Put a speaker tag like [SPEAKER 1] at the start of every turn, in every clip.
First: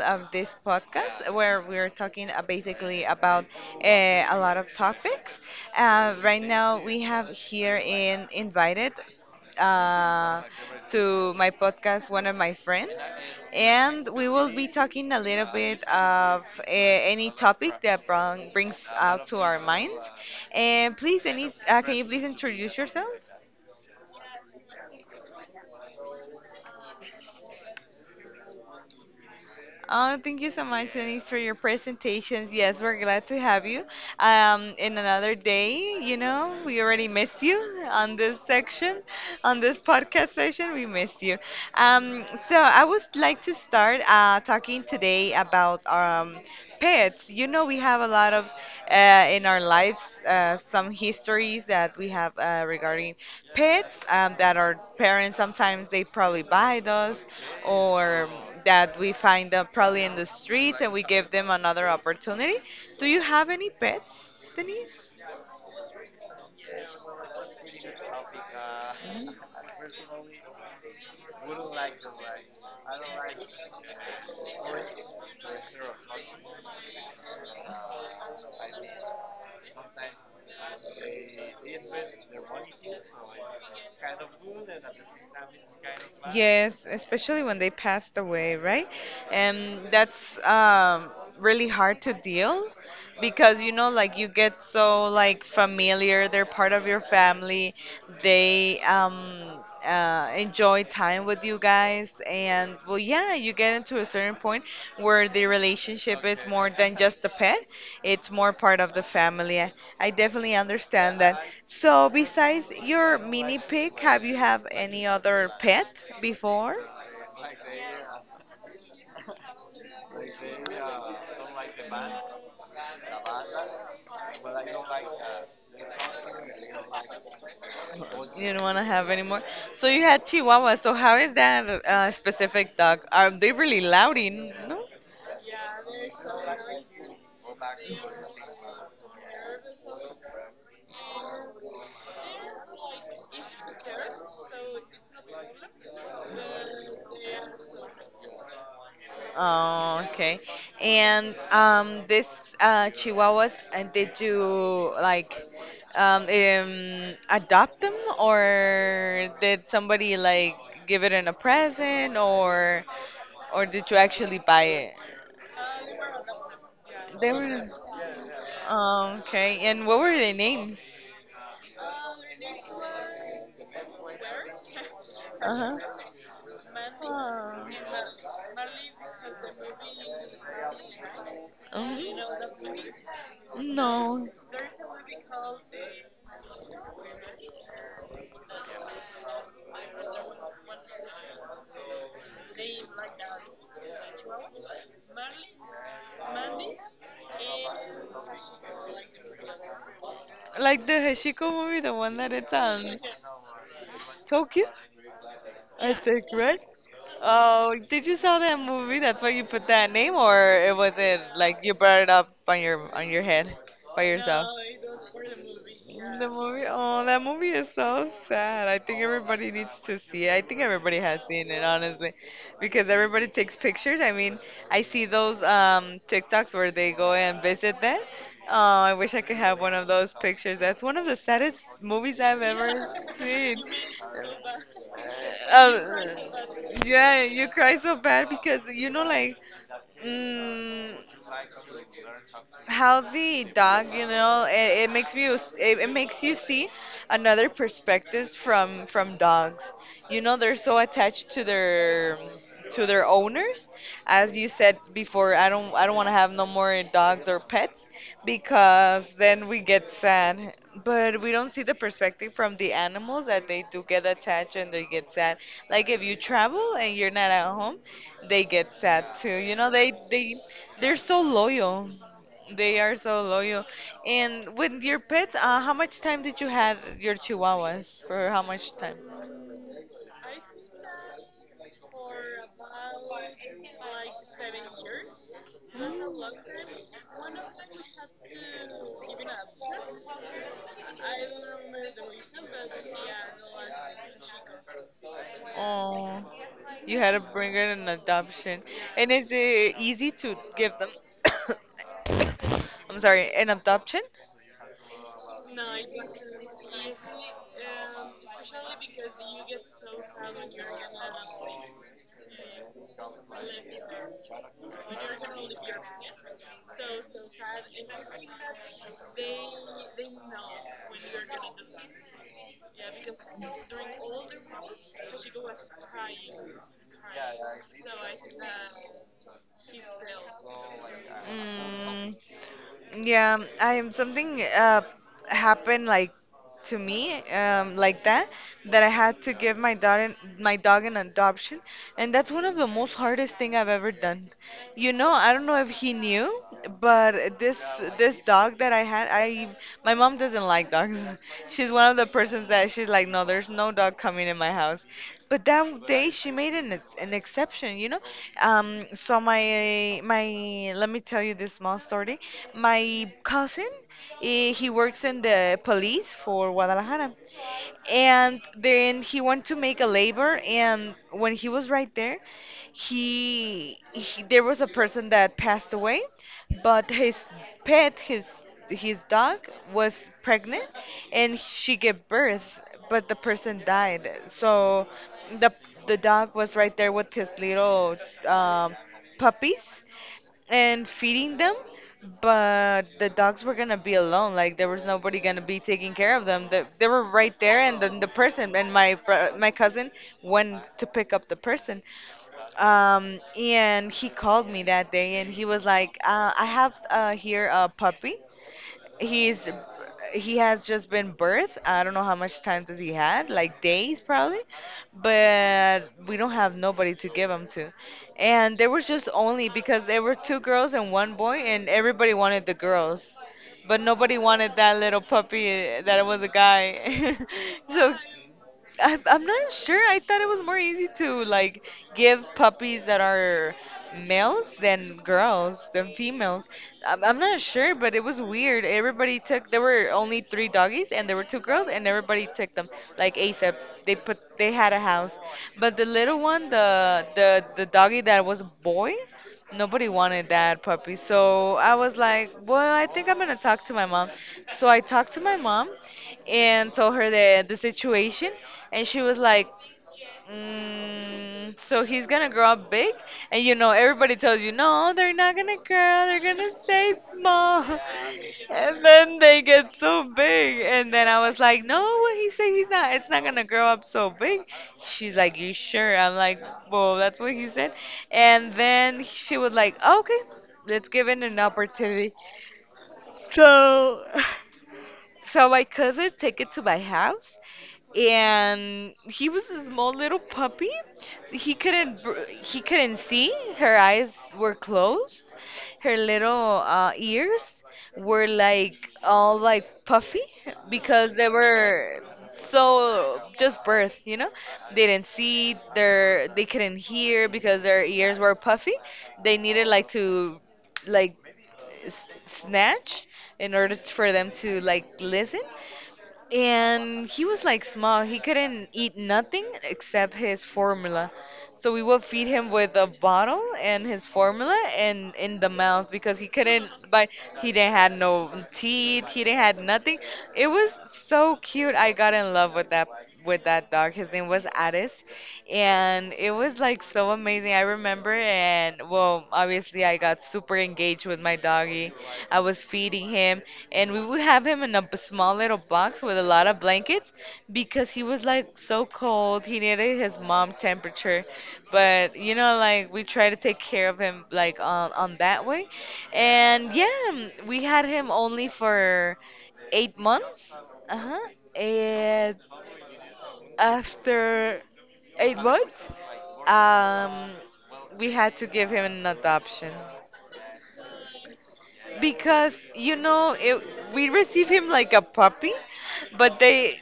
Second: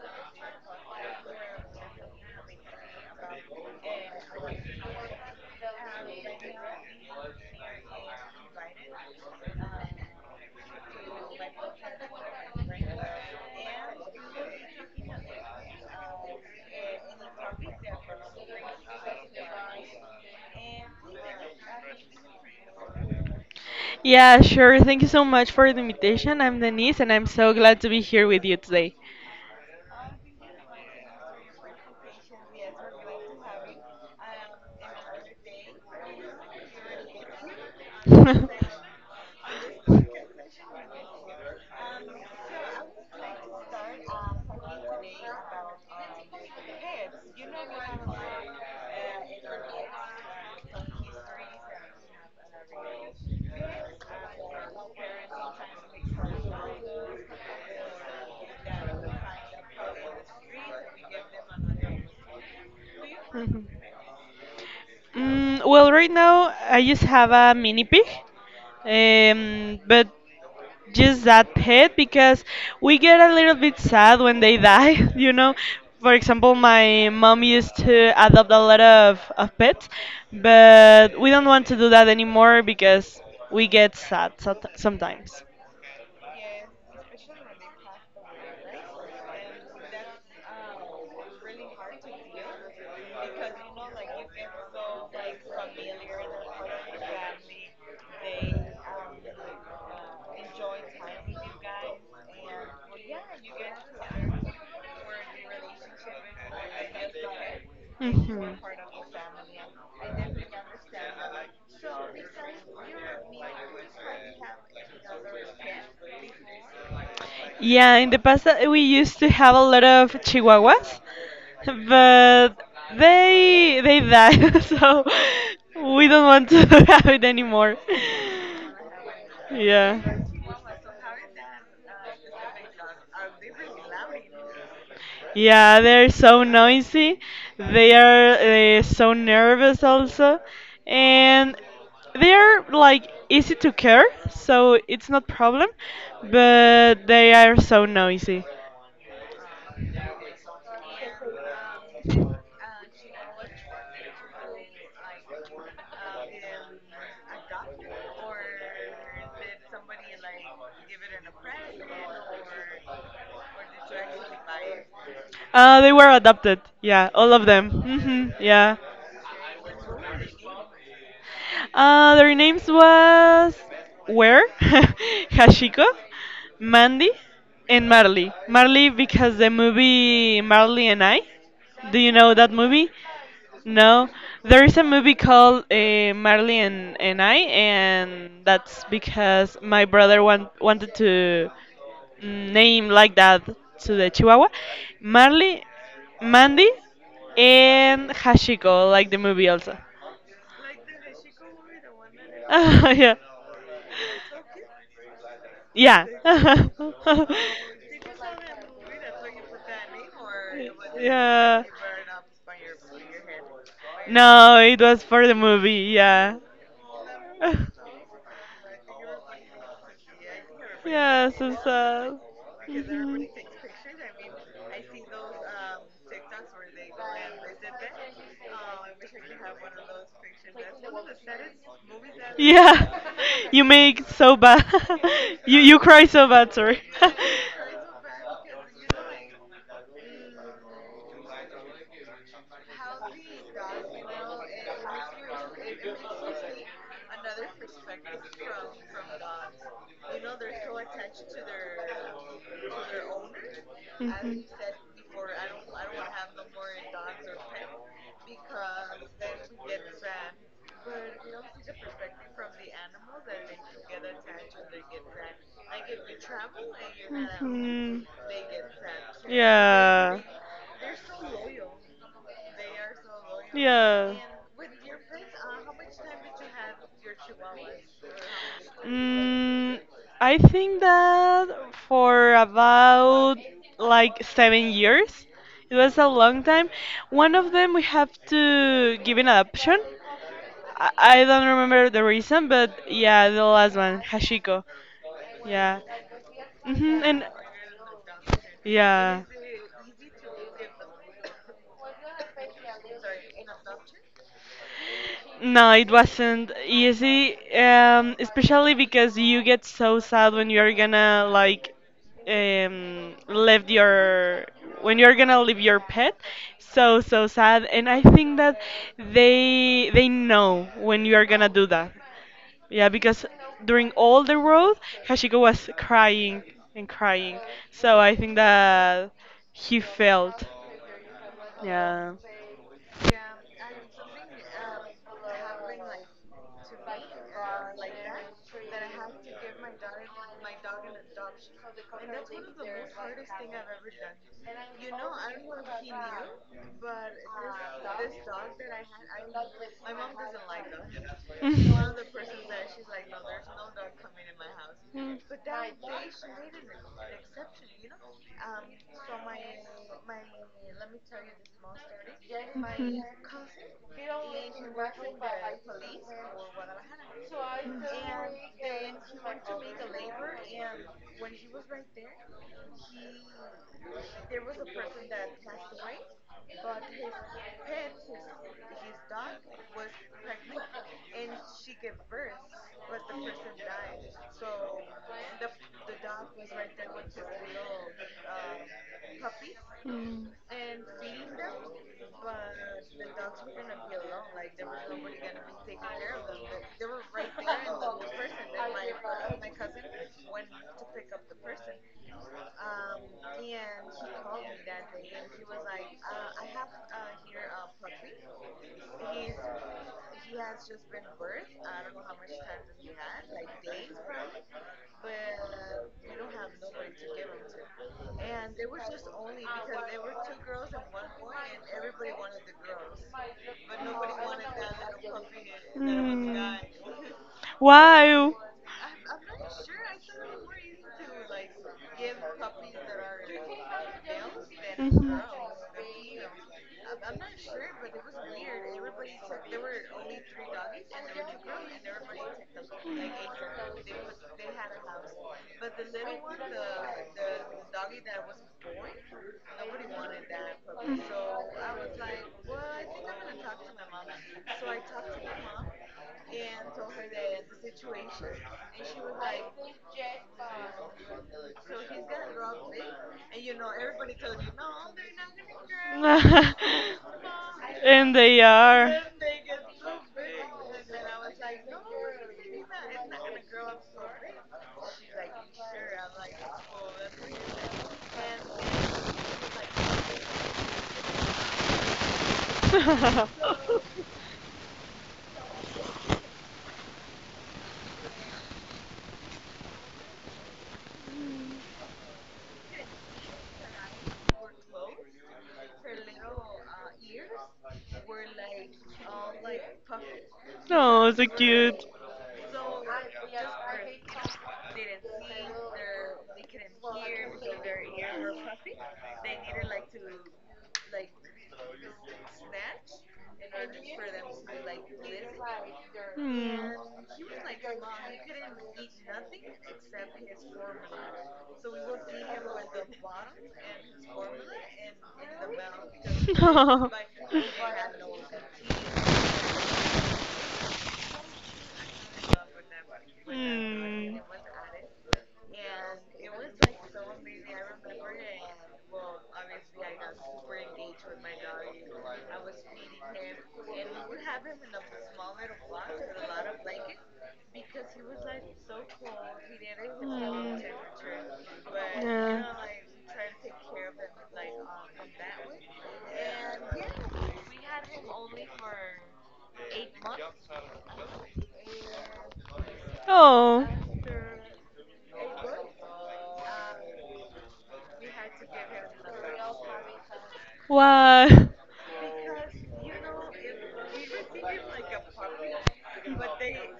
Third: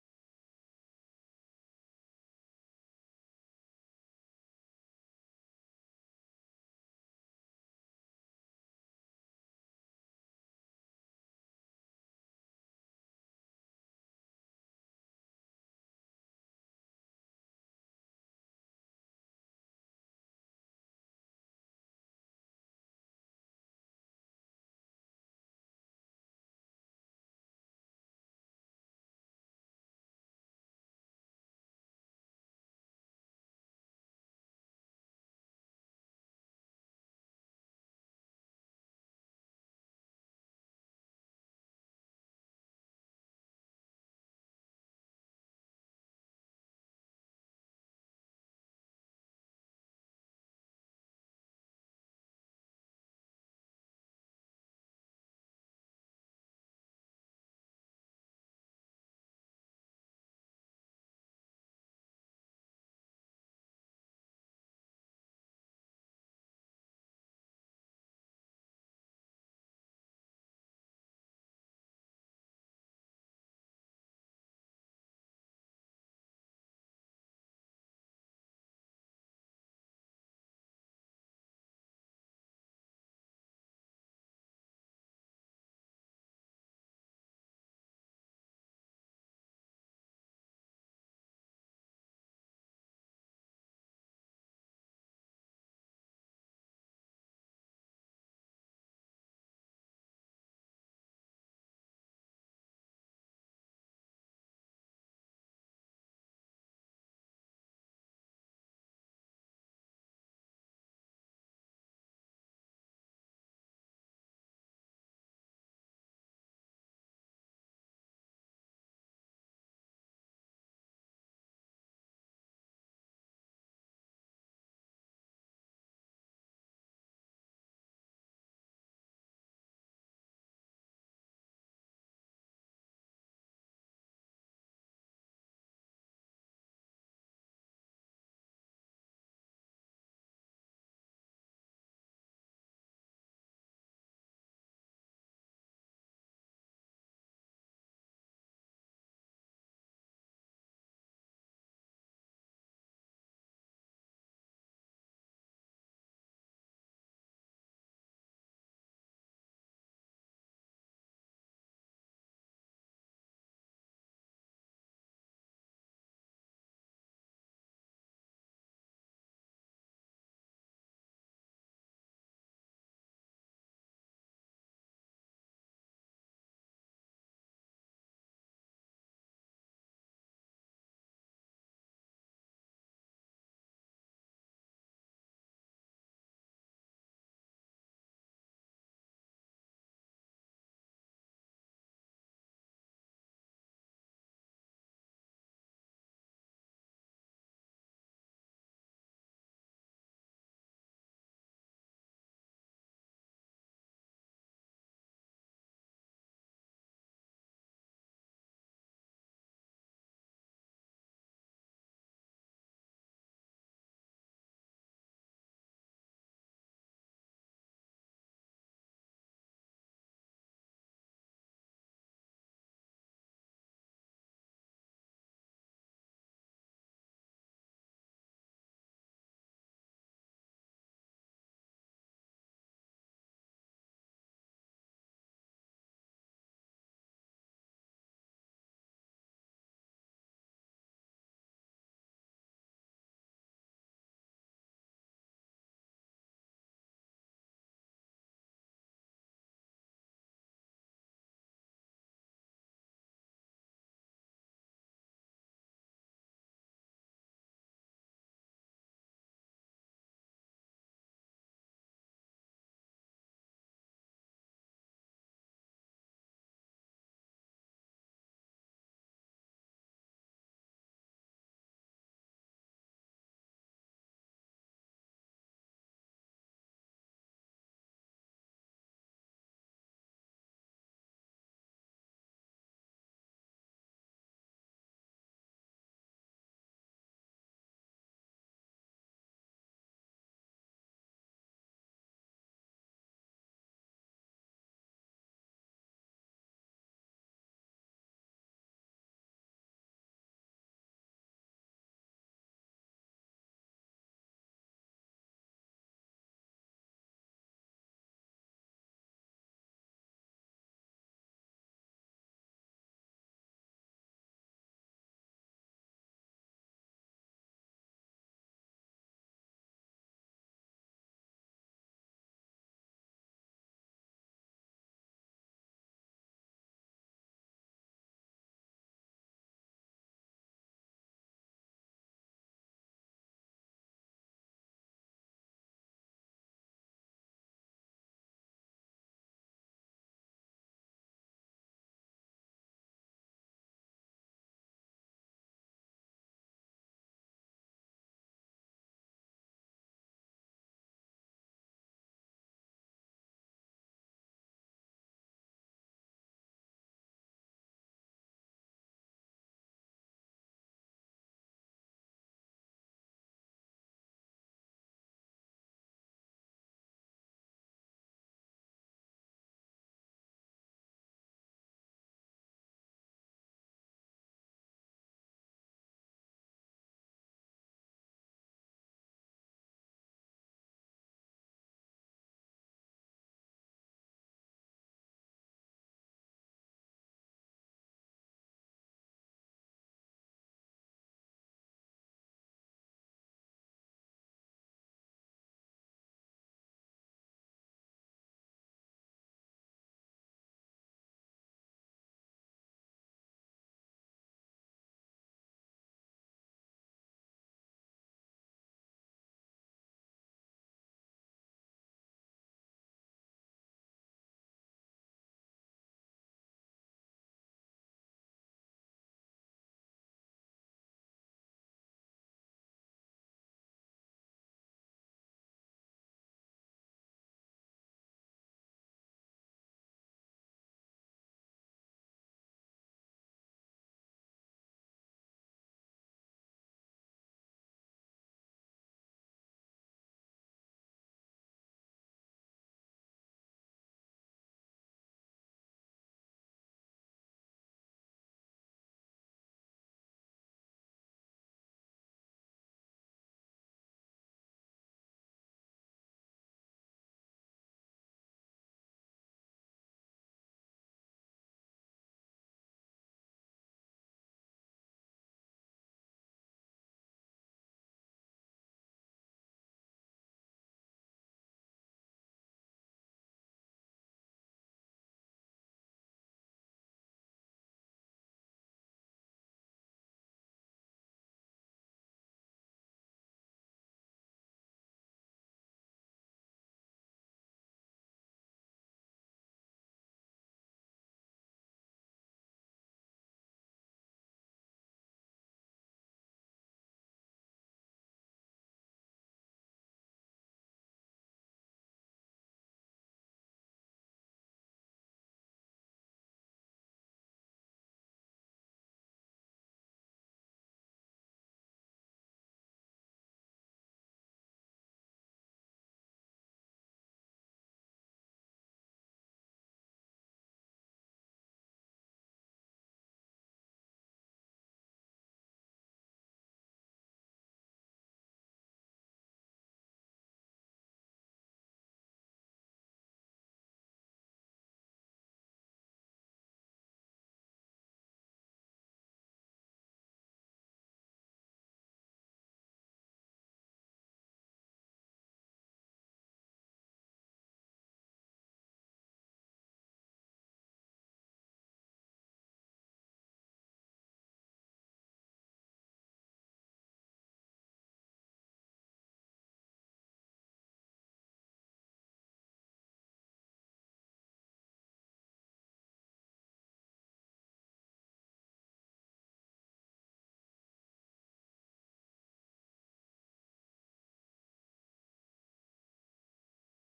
[SPEAKER 1] of this podcast where we're talking basically about a lot of topics. Right now, we have here in invited uh, to my podcast one of my friends, and we will be talking a little bit of any topic that brings out to our minds. And please, can you please introduce yourself?
[SPEAKER 2] Yeah, sure. Thank you so much for the invitation. I'm Denise, and I'm so glad to be here with you today.
[SPEAKER 1] Oh, thank you so much, Denise, for your presentations. Yes, we're glad to have you. In another day, we already missed you on this section, on this podcast session. We missed you. So I would like to start talking today about pets. You know, we have a lot of in our lives some histories that we have regarding pets that our parents sometimes they probably buy those, or that we find them probably in the streets and we give them another opportunity. Do you have
[SPEAKER 2] Mhm.
[SPEAKER 1] any pets, Denise?
[SPEAKER 2] Well, right now I just have a mini pig, but just that pet because we get a little bit sad when they die, you know. For example, my mom used to adopt a lot of pets, but we don't want to do that anymore because we get sad sometimes.
[SPEAKER 1] Yes, especially when they passed away, right? And that's really hard to deal because you know, like you get so like familiar. They're part of your family. They enjoy time with you guys. And well, yeah, you get into a certain point where the relationship is more than just a pet, it's more
[SPEAKER 2] Mhm.
[SPEAKER 1] part of the family. I definitely understand that. So, besides your mini pig, have you have any other pet before?
[SPEAKER 2] Yeah, in the past we used to have a lot of chihuahuas, but they died, so we don't want to have it anymore.
[SPEAKER 1] You don't want to have any more. So
[SPEAKER 2] Yeah.
[SPEAKER 1] you had Chihuahua. So how is that specific dog? Are they really loudy? No?
[SPEAKER 2] Yeah, they're so noisy. They are so nervous also, and they're like easy to care, so it's not problem. But they are so noisy.
[SPEAKER 1] Oh, okay. And this Chihuahuas, did you like adopt them, or did somebody like give it in a present, or did you actually buy it?
[SPEAKER 2] They were adopted. Yeah,
[SPEAKER 1] They
[SPEAKER 2] all of
[SPEAKER 1] were.
[SPEAKER 2] them. Hmm, yeah.
[SPEAKER 1] Oh, okay. And what were their names?
[SPEAKER 2] Their names
[SPEAKER 1] Um,
[SPEAKER 2] was Ware,
[SPEAKER 1] Uh-huh.
[SPEAKER 2] Hashiko, Mandy,
[SPEAKER 1] Oh, and
[SPEAKER 2] and Marley. Marley because the movie Marley and I.
[SPEAKER 1] right?
[SPEAKER 2] Do you know that movie?
[SPEAKER 1] Mhm.
[SPEAKER 2] No,
[SPEAKER 1] No.
[SPEAKER 2] there is a movie called Marley and, I, and that's because my brother wanted to name like that to the Chihuahua. Marley, Mandy, and Hashiko, like the movie also.
[SPEAKER 1] Like the Heshiko movie, the one that it's on.
[SPEAKER 2] Yeah,
[SPEAKER 1] Tokyo, I
[SPEAKER 2] yeah.
[SPEAKER 1] think, right? Oh, did you saw that movie? That's why you put that name, or it was it like
[SPEAKER 2] Yeah.
[SPEAKER 1] you brought it up on your head by yourself?
[SPEAKER 2] No, it was for the movie,
[SPEAKER 1] The
[SPEAKER 2] yeah.
[SPEAKER 1] movie. Oh, that movie is so sad. I think everybody needs to see it. I think everybody has
[SPEAKER 2] Yeah,
[SPEAKER 1] seen
[SPEAKER 2] so
[SPEAKER 1] it, honestly,
[SPEAKER 2] sad.
[SPEAKER 1] because everybody
[SPEAKER 2] Mhm.
[SPEAKER 1] takes pictures. I mean, I see those TikToks where they go and visit that. Oh, I wish I could have one of those pictures. That's one of the saddest movies I've ever
[SPEAKER 2] Yeah,
[SPEAKER 1] seen.
[SPEAKER 2] you make so bad. You cry
[SPEAKER 1] Um,
[SPEAKER 2] so bad, sorry.
[SPEAKER 1] yeah, you cry so bad because you know, like, mm, how the dog, you know, it makes you it, it makes you see another perspectives from dogs. You know, they're so attached to their owners. As you said before, I don't want to have no more dogs or pets because then we get sad. But we don't see the perspective from the animals that they do get attached and they get sad. Like if you travel and you're not at home,
[SPEAKER 2] Mhm. Mhm.
[SPEAKER 1] they get sad too. You know,
[SPEAKER 2] Yeah.
[SPEAKER 1] they they're so loyal. They are so loyal.
[SPEAKER 2] Yeah.
[SPEAKER 1] And with your pets, how much time did you have your chihuahuas? For how
[SPEAKER 2] Time?
[SPEAKER 1] much time?
[SPEAKER 2] Was it? I think that for about like 7 years, it was a long time. One of them we have to give an adoption. I don't remember the reason, but yeah, the last one, Hashiko. Yeah,
[SPEAKER 1] Oh, you
[SPEAKER 2] hmm,
[SPEAKER 1] had to
[SPEAKER 2] and
[SPEAKER 1] bring it in an adoption. And
[SPEAKER 2] yeah.
[SPEAKER 1] is it easy to give them? I'm sorry, an adoption?
[SPEAKER 2] No, it wasn't easy, especially because you get so sad when you're gonna like leave your when you're gonna leave your pet. So so sad, and I think that they know when you are gonna do that. Yeah, because during all the road, Hashiko was crying and crying. So I think that he felt. Yeah.
[SPEAKER 1] Mm, yeah, I am something happened like to me like that that I had to give my dog an adoption, and that's one of the most hardest thing I've ever done. You know, I don't know if he knew, but this dog that I had, I my mom doesn't like dogs. She's one of the persons that she's like, no, there's no dog coming in my house.
[SPEAKER 2] Mm.
[SPEAKER 1] But that day she made an exception, you know. So my my let me tell you this small story. My cousin, he works in the police for Guadalajara. And then he went to make a labor, and when he was right there, he there was a person that passed away, but his pet, his dog, was pregnant, and she gave birth, but the person died. So the the dog was right there with his little um puppies, and feeding them, but the dogs were gonna be alone. Like there was nobody gonna be taking care of them. They were right there, and then the person and my cousin went to pick up the person. And he called me that day, and he was like, "I have here a puppy he's he has just been birthed. I don't know how much time does he had, like days probably, but we don't have nobody to give him to. And there was just only because there were two girls and one boy, and everybody wanted the girls, but nobody wanted that little puppy that was a guy." So
[SPEAKER 2] Why?
[SPEAKER 1] I, I'm not sure. I thought it was more easy to like give puppies that are males than girls than females. I'm not sure, but it was weird. Everybody took. There were only three doggies, and there were two girls, and everybody took them like ASAP. They put. They had a house, but the little one, the doggy that was a boy. Nobody wanted that puppy. So I was like, well, I think I'm gonna talk to my mom. So I talked to my mom and told her the situation and she was like, mm, so he's gonna grow up big? And you know, everybody tells you, no, they're not gonna grow, they're gonna
[SPEAKER 2] Mhm.
[SPEAKER 1] stay small.
[SPEAKER 2] And they
[SPEAKER 1] And
[SPEAKER 2] are.
[SPEAKER 1] then they get so big. And then I was like, no, what he said, he's not, it's not gonna grow up so big. She's like, you sure? I'm like, well, that's what he said. And then she was like, okay, let's give it an opportunity. So. So my cousin took it to my house, and he was a small little puppy. He couldn't see. Her eyes were closed. Her little ears were like all like puffy
[SPEAKER 2] No,
[SPEAKER 1] because
[SPEAKER 2] so
[SPEAKER 1] they
[SPEAKER 2] cute.
[SPEAKER 1] were so just birth, you know. They didn't see. Their they couldn't hear because their ears were puffy. They needed like to like s- snatch in order for them to like listen.
[SPEAKER 2] Hmm.
[SPEAKER 1] And he was like small. He couldn't eat nothing except his formula. So we would feed him with a bottle and his formula and in the mouth because he couldn't bite. He didn't had no teeth. He didn't had
[SPEAKER 2] No.
[SPEAKER 1] nothing. It was so cute. I got in love with that dog. His
[SPEAKER 2] Hmm. Hmm.
[SPEAKER 1] name was Addis, and it was like so amazing. I remember, and well, obviously, I got super engaged with my doggy. I was feeding him, and we would have him in a small little box with a lot of blankets because he was like so cold. He needed his mom temperature, but you
[SPEAKER 2] Yeah.
[SPEAKER 1] know, like we try to take care of him like on that way, and yeah, we had him only for 8 months. Uh huh.
[SPEAKER 2] Oh.
[SPEAKER 1] After 8 months, um, we had to give him an adoption
[SPEAKER 2] Wow.
[SPEAKER 1] because you know it, we received him like a puppy, but they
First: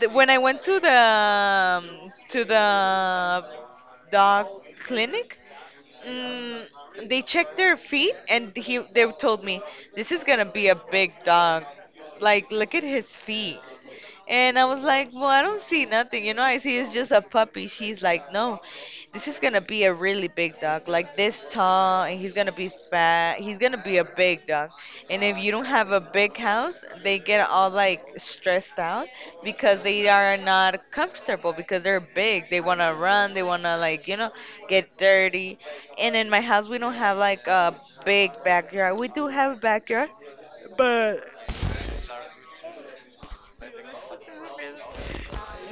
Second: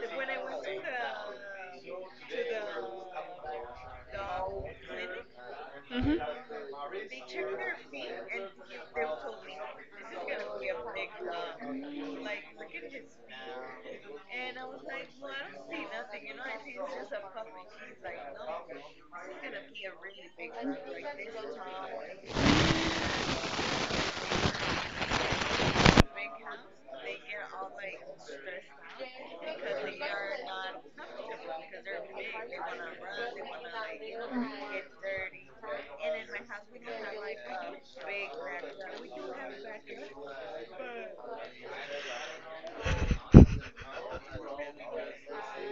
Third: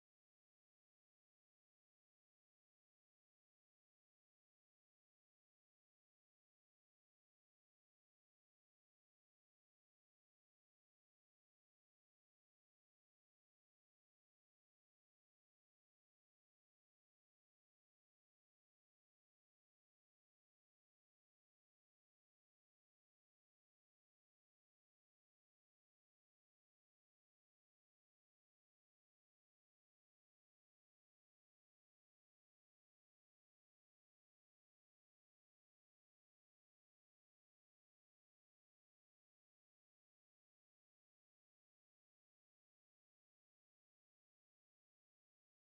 [SPEAKER 1] th- when I went to the dog clinic,
[SPEAKER 2] Mhm.
[SPEAKER 1] mm, they checked their feet and he they told me this is gonna be a big dog. Like look at his feet. And I was like, well, I don't see nothing. You know, I see it's just a puppy. She's like, no, this is going to be a really big dog, like this tall, and he's going to be fat. He's going to be a big dog. And if you don't have a big house, they get all like stressed out because they are not comfortable because they're big. They want to run, they want to like, you know, get dirty. And in my house, we don't have like a big backyard. We do have a backyard, but.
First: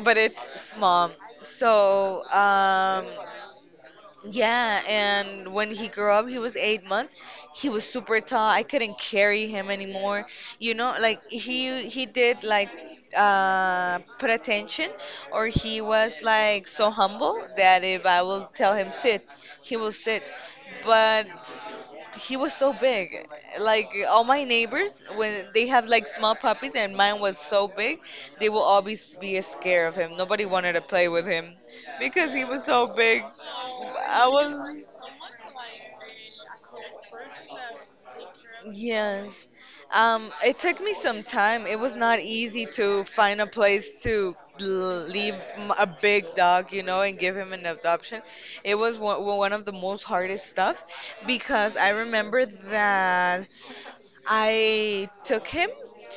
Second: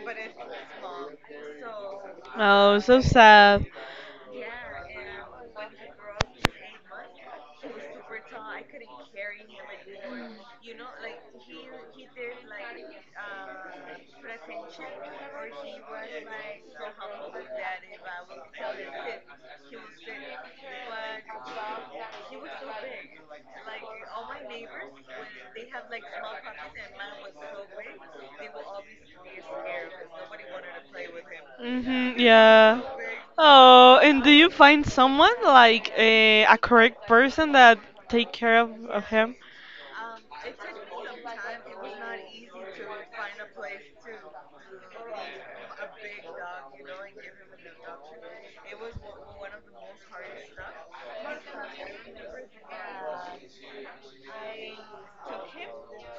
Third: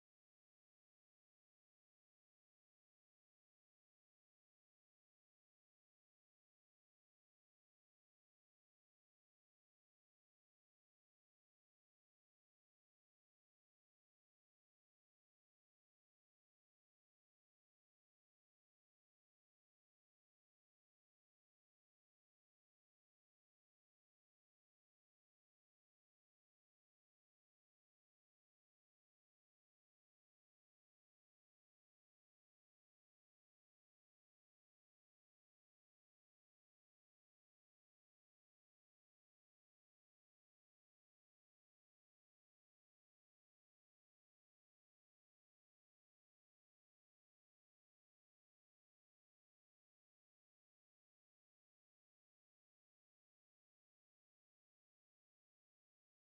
[SPEAKER 1] But it's small. So,
[SPEAKER 2] Oh, so sad.
[SPEAKER 1] yeah, and when he grew up, he was 8 months. He was super tall. I couldn't carry him anymore. You know, like he did like put attention, or he was like so humble that if I will tell him sit, he will sit. But he was so big. Like all my neighbors, when they have like small puppies and mine was so big, they will all be scared of him. Nobody wanted to play with him
[SPEAKER 2] Mm-hmm,
[SPEAKER 1] because he was
[SPEAKER 2] yeah.
[SPEAKER 1] so big.
[SPEAKER 2] Oh, and do
[SPEAKER 1] I
[SPEAKER 2] you find
[SPEAKER 1] was.
[SPEAKER 2] someone like a correct person that take care of, yes, him
[SPEAKER 1] Yes. It took me some time. It was not easy to find a place to leave a big dog, you know, and give him an adoption. It was one of the most hardest stuff because I remember that. I took him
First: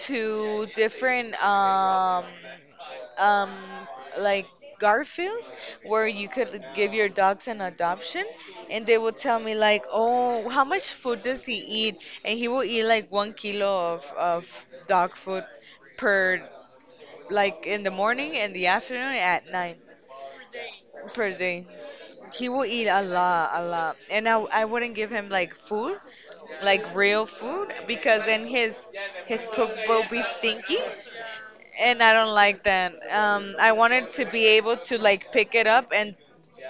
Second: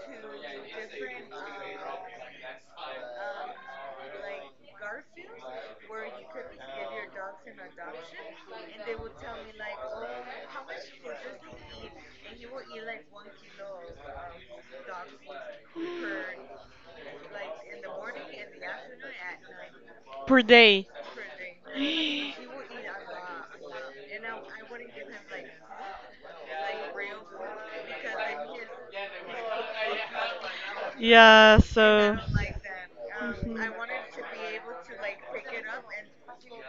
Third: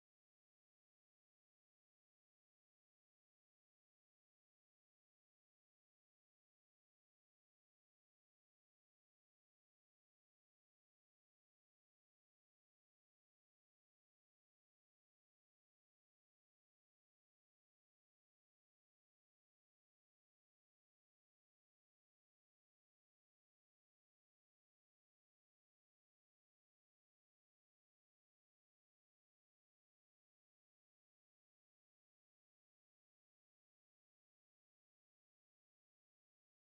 [SPEAKER 1] to different um, like Garfields, where you could give your dogs an adoption, and they would tell me like, "Oh, how much food does he eat?" And he will eat like 1 kilo of dog food per, like, in the morning and the afternoon at night,
[SPEAKER 2] per day?
[SPEAKER 1] per day. He will eat a lot, a lot. And I wouldn't give him like food, like real food, because then his poop will be stinky.
[SPEAKER 2] Yeah,
[SPEAKER 1] And I
[SPEAKER 2] so.
[SPEAKER 1] don't like that. I wanted to be able to like pick it up and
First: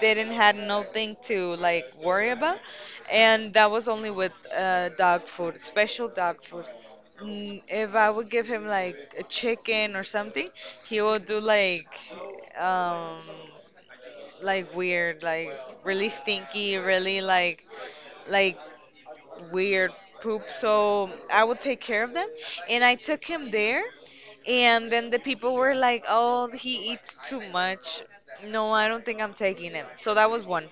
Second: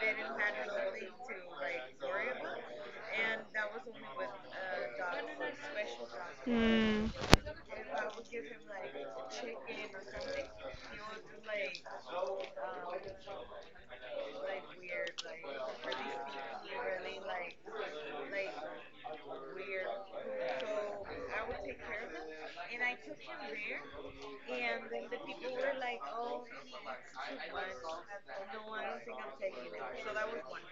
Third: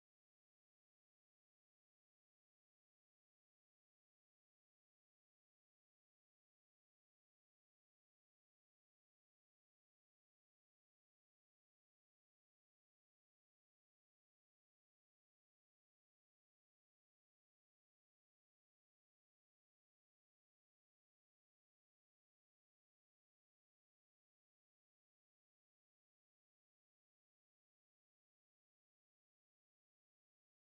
[SPEAKER 1] didn't had nothing to like worry about. And that was only with dog food, special dog food.
[SPEAKER 2] Mhm.
[SPEAKER 1] Mm, if I would give him like a chicken or something, he will do um like weird, like really stinky, really like like weird poop. So I would take care of them, and I took him there, and then the people were like, "Oh, he eats too much." No, I don't think I'm taking him. So that was one.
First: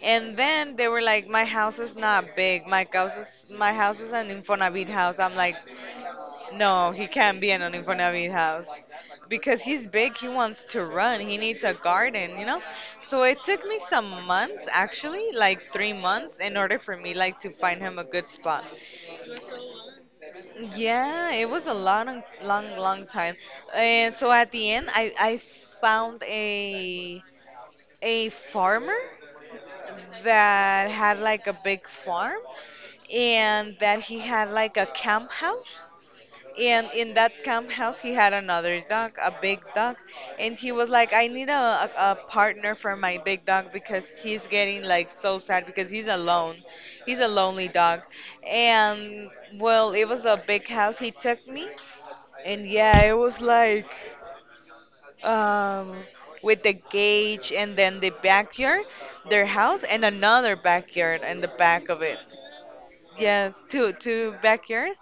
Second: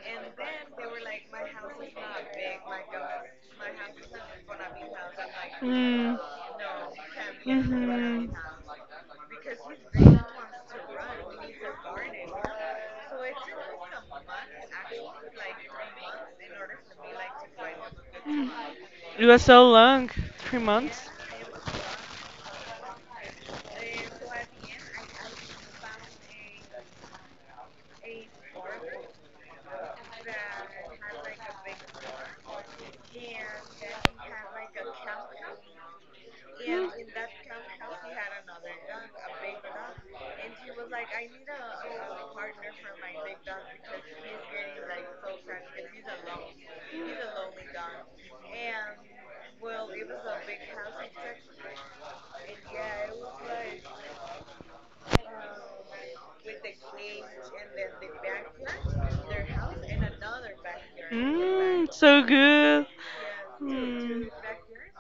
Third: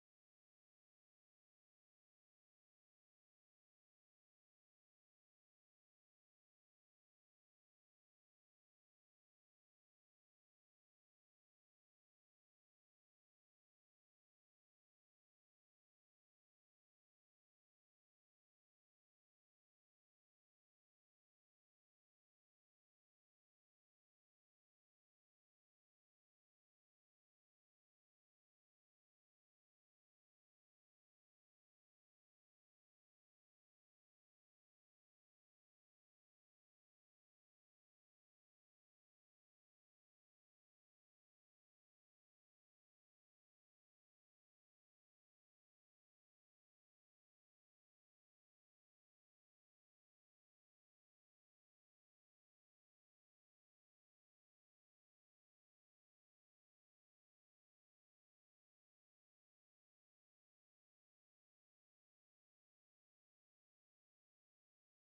[SPEAKER 1] And then they were like, "My house is not big. My house is an Infonavit house." I'm like,
[SPEAKER 2] Mm.
[SPEAKER 1] no, he can't be in an
[SPEAKER 2] Mm.
[SPEAKER 1] Infonavit
[SPEAKER 2] Mhm.
[SPEAKER 1] house. Because he's big, he wants to run, he needs a garden, you know? So it took me some months, actually, like 3 months, in order for me like to find him a good spot.
[SPEAKER 2] It was so long, 3 months.
[SPEAKER 1] Yeah, it was a long, long, long time. And so at the end, I found a farmer that had like a big farm, and that he had like a camp house, and in that camp house, he had another dog, a big dog, and he was like, "I need a partner for my big dog because he's getting like so sad because he's alone. He's a lonely dog." And well, it was a big house. He took me, and yeah, it was like um with the cage and then the backyard, their house, and another backyard in the back
[SPEAKER 2] Mm,
[SPEAKER 1] of it.
[SPEAKER 2] so good.
[SPEAKER 1] Yes, two
[SPEAKER 2] Mm.
[SPEAKER 1] two backyards,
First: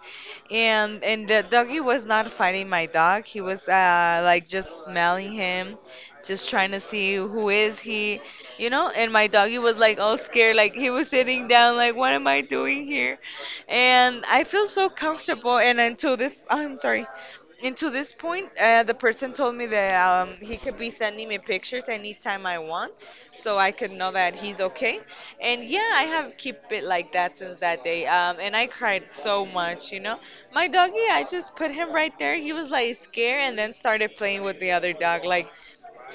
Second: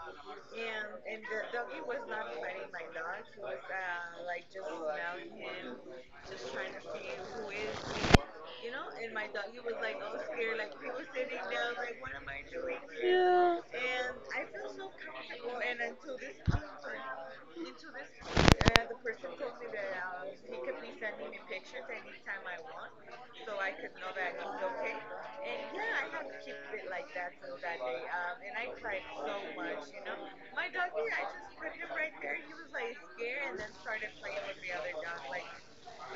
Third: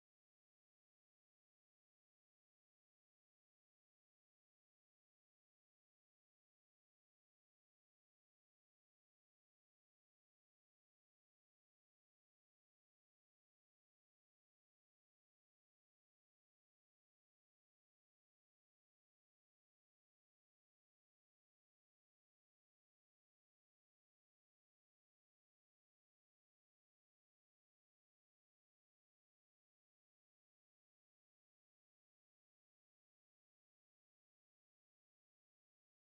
[SPEAKER 1] and the doggy was not fighting my dog. He was like just smelling him, just trying to see who is he, you know. And my doggy was like all scared, like he was sitting down, like what am I doing here?
[SPEAKER 2] Yeah.
[SPEAKER 1] And I feel so comfortable. And until this, I'm sorry, until this point, the person told me that he could be sending me pictures anytime I want, so I could know that he's okay. And yeah, I have kept it like that since that day. And I cried so much, you know. My doggy, I just put him right there. He was like scared and then started playing with the other dog, like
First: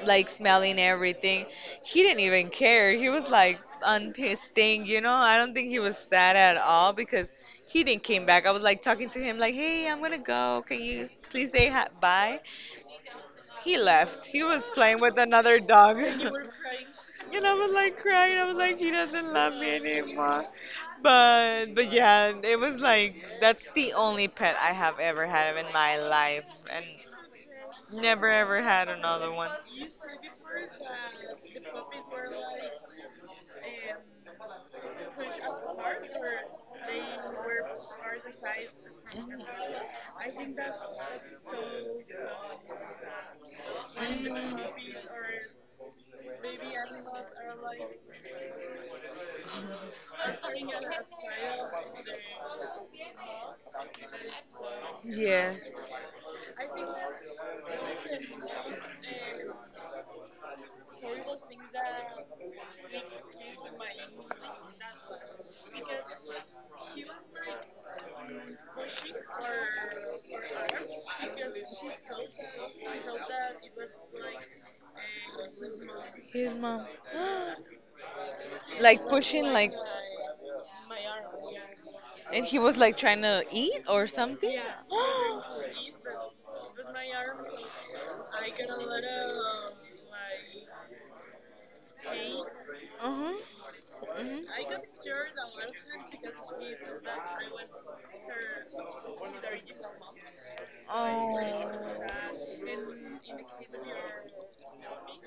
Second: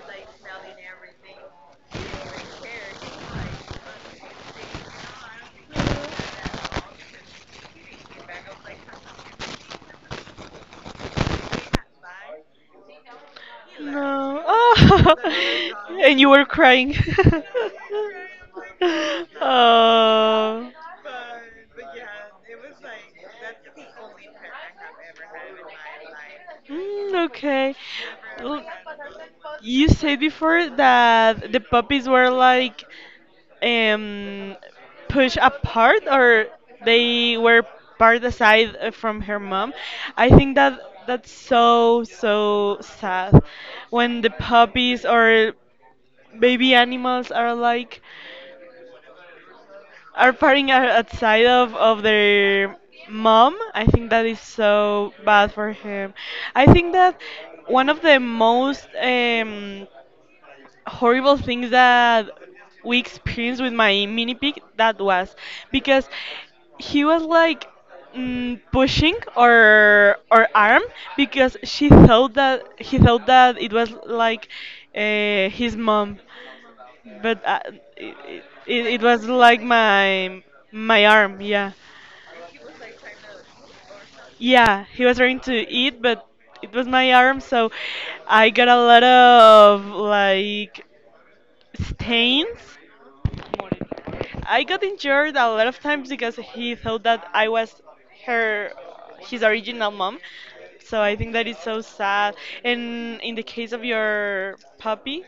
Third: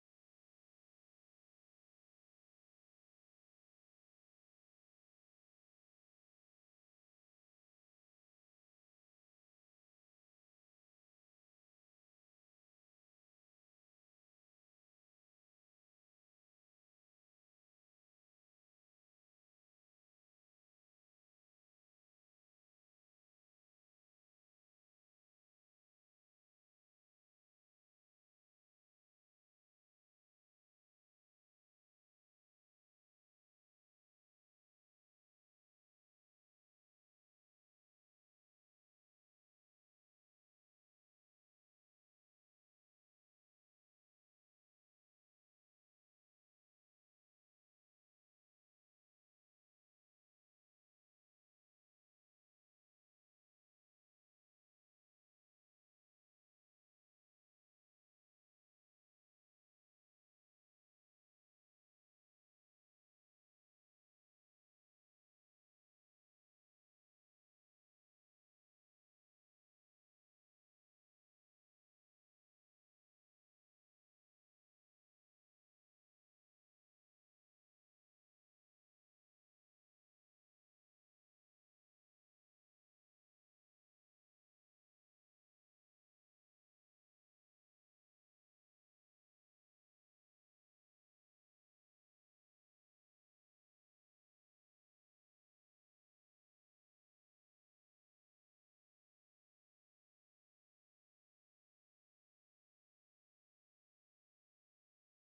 [SPEAKER 1] smelling everything. He didn't even care. He was like on his thing, you know. I don't think he was sad at all because he didn't came back. I was like talking to him like, "Hey, I'm gonna go. Can you please say bye?" He left.
[SPEAKER 2] No.
[SPEAKER 1] He was playing
[SPEAKER 2] Oh,
[SPEAKER 1] with another dog.
[SPEAKER 2] and you were crying.
[SPEAKER 1] And I was like crying. I was like, he doesn't love me anymore.
[SPEAKER 2] Oh.
[SPEAKER 1] But yeah, it was like that's the only pet I have ever had in my life, and
[SPEAKER 2] Mm, okay.
[SPEAKER 1] never ever
[SPEAKER 2] L-
[SPEAKER 1] had another one.
[SPEAKER 2] You said before that the puppies were like um pushed apart or they were part aside from her mom. I think that that's so so sad when the puppies or baby animals are like are outside of their mom. I think that is so bad
[SPEAKER 1] Yes.
[SPEAKER 2] for him. I think that one of the most horrible things that we experienced with my mini pig, that was because he was like pushing or arm, because she thought that he thought that it was like his mom, but uh, it, it,
[SPEAKER 1] Like
[SPEAKER 2] it was
[SPEAKER 1] pushing,
[SPEAKER 2] like
[SPEAKER 1] like,
[SPEAKER 2] my arm. Yeah,
[SPEAKER 1] and he was like trying to eat or something?
[SPEAKER 2] yeah, he was trying to eat, but it was my arm, so I got a lot of like stains.
[SPEAKER 1] Mhm. Mhm.
[SPEAKER 2] I got injured a lot of times because he thought that I was her his original mom, so I think that is so sad, and in the case of your puppy,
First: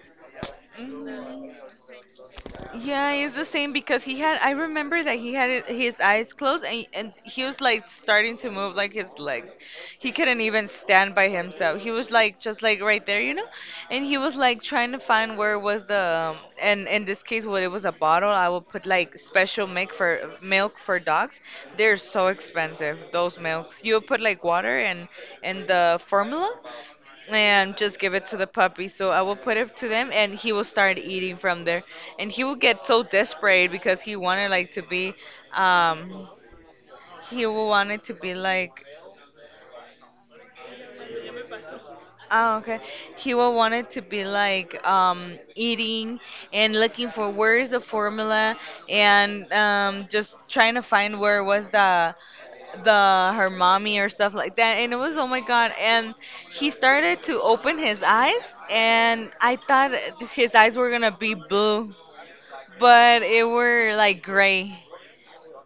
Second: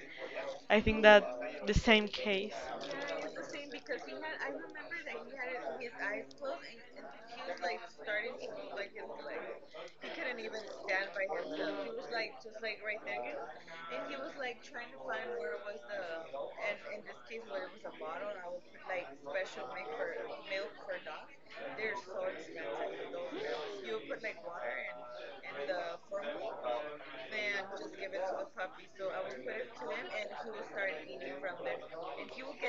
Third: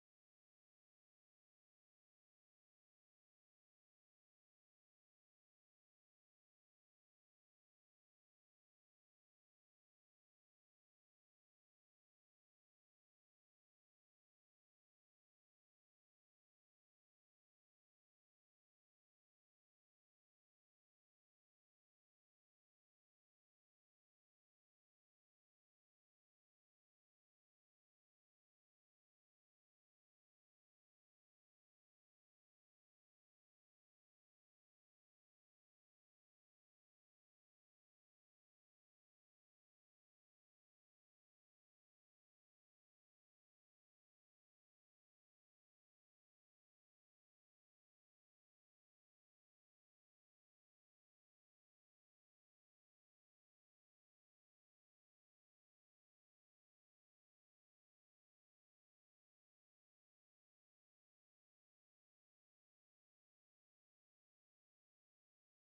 [SPEAKER 2] I
[SPEAKER 1] Oh.
[SPEAKER 2] think that
[SPEAKER 1] Mhm.
[SPEAKER 2] the same case.
[SPEAKER 1] Yeah, it's the same because he had. I remember that he had his eyes closed and he was like starting to move like his legs. He couldn't even stand by himself. He was like just like right there, you know. And he was like trying to find where was the and in this case what it was a bottle. I would put like special milk for dogs. They're so expensive those milks. You would put like water and the formula and just give it to the puppy. So I will put it to them, and he will start eating from there. And he will get so desperate because he wanted like to be, um, he will want it to be like Oh, okay. He will want it to be like eating and looking for where is the formula and just trying to find where was the her mommy or stuff like that. And it was oh my god. And he started to open his eyes, and I thought his eyes were gonna be blue, but it were like gray,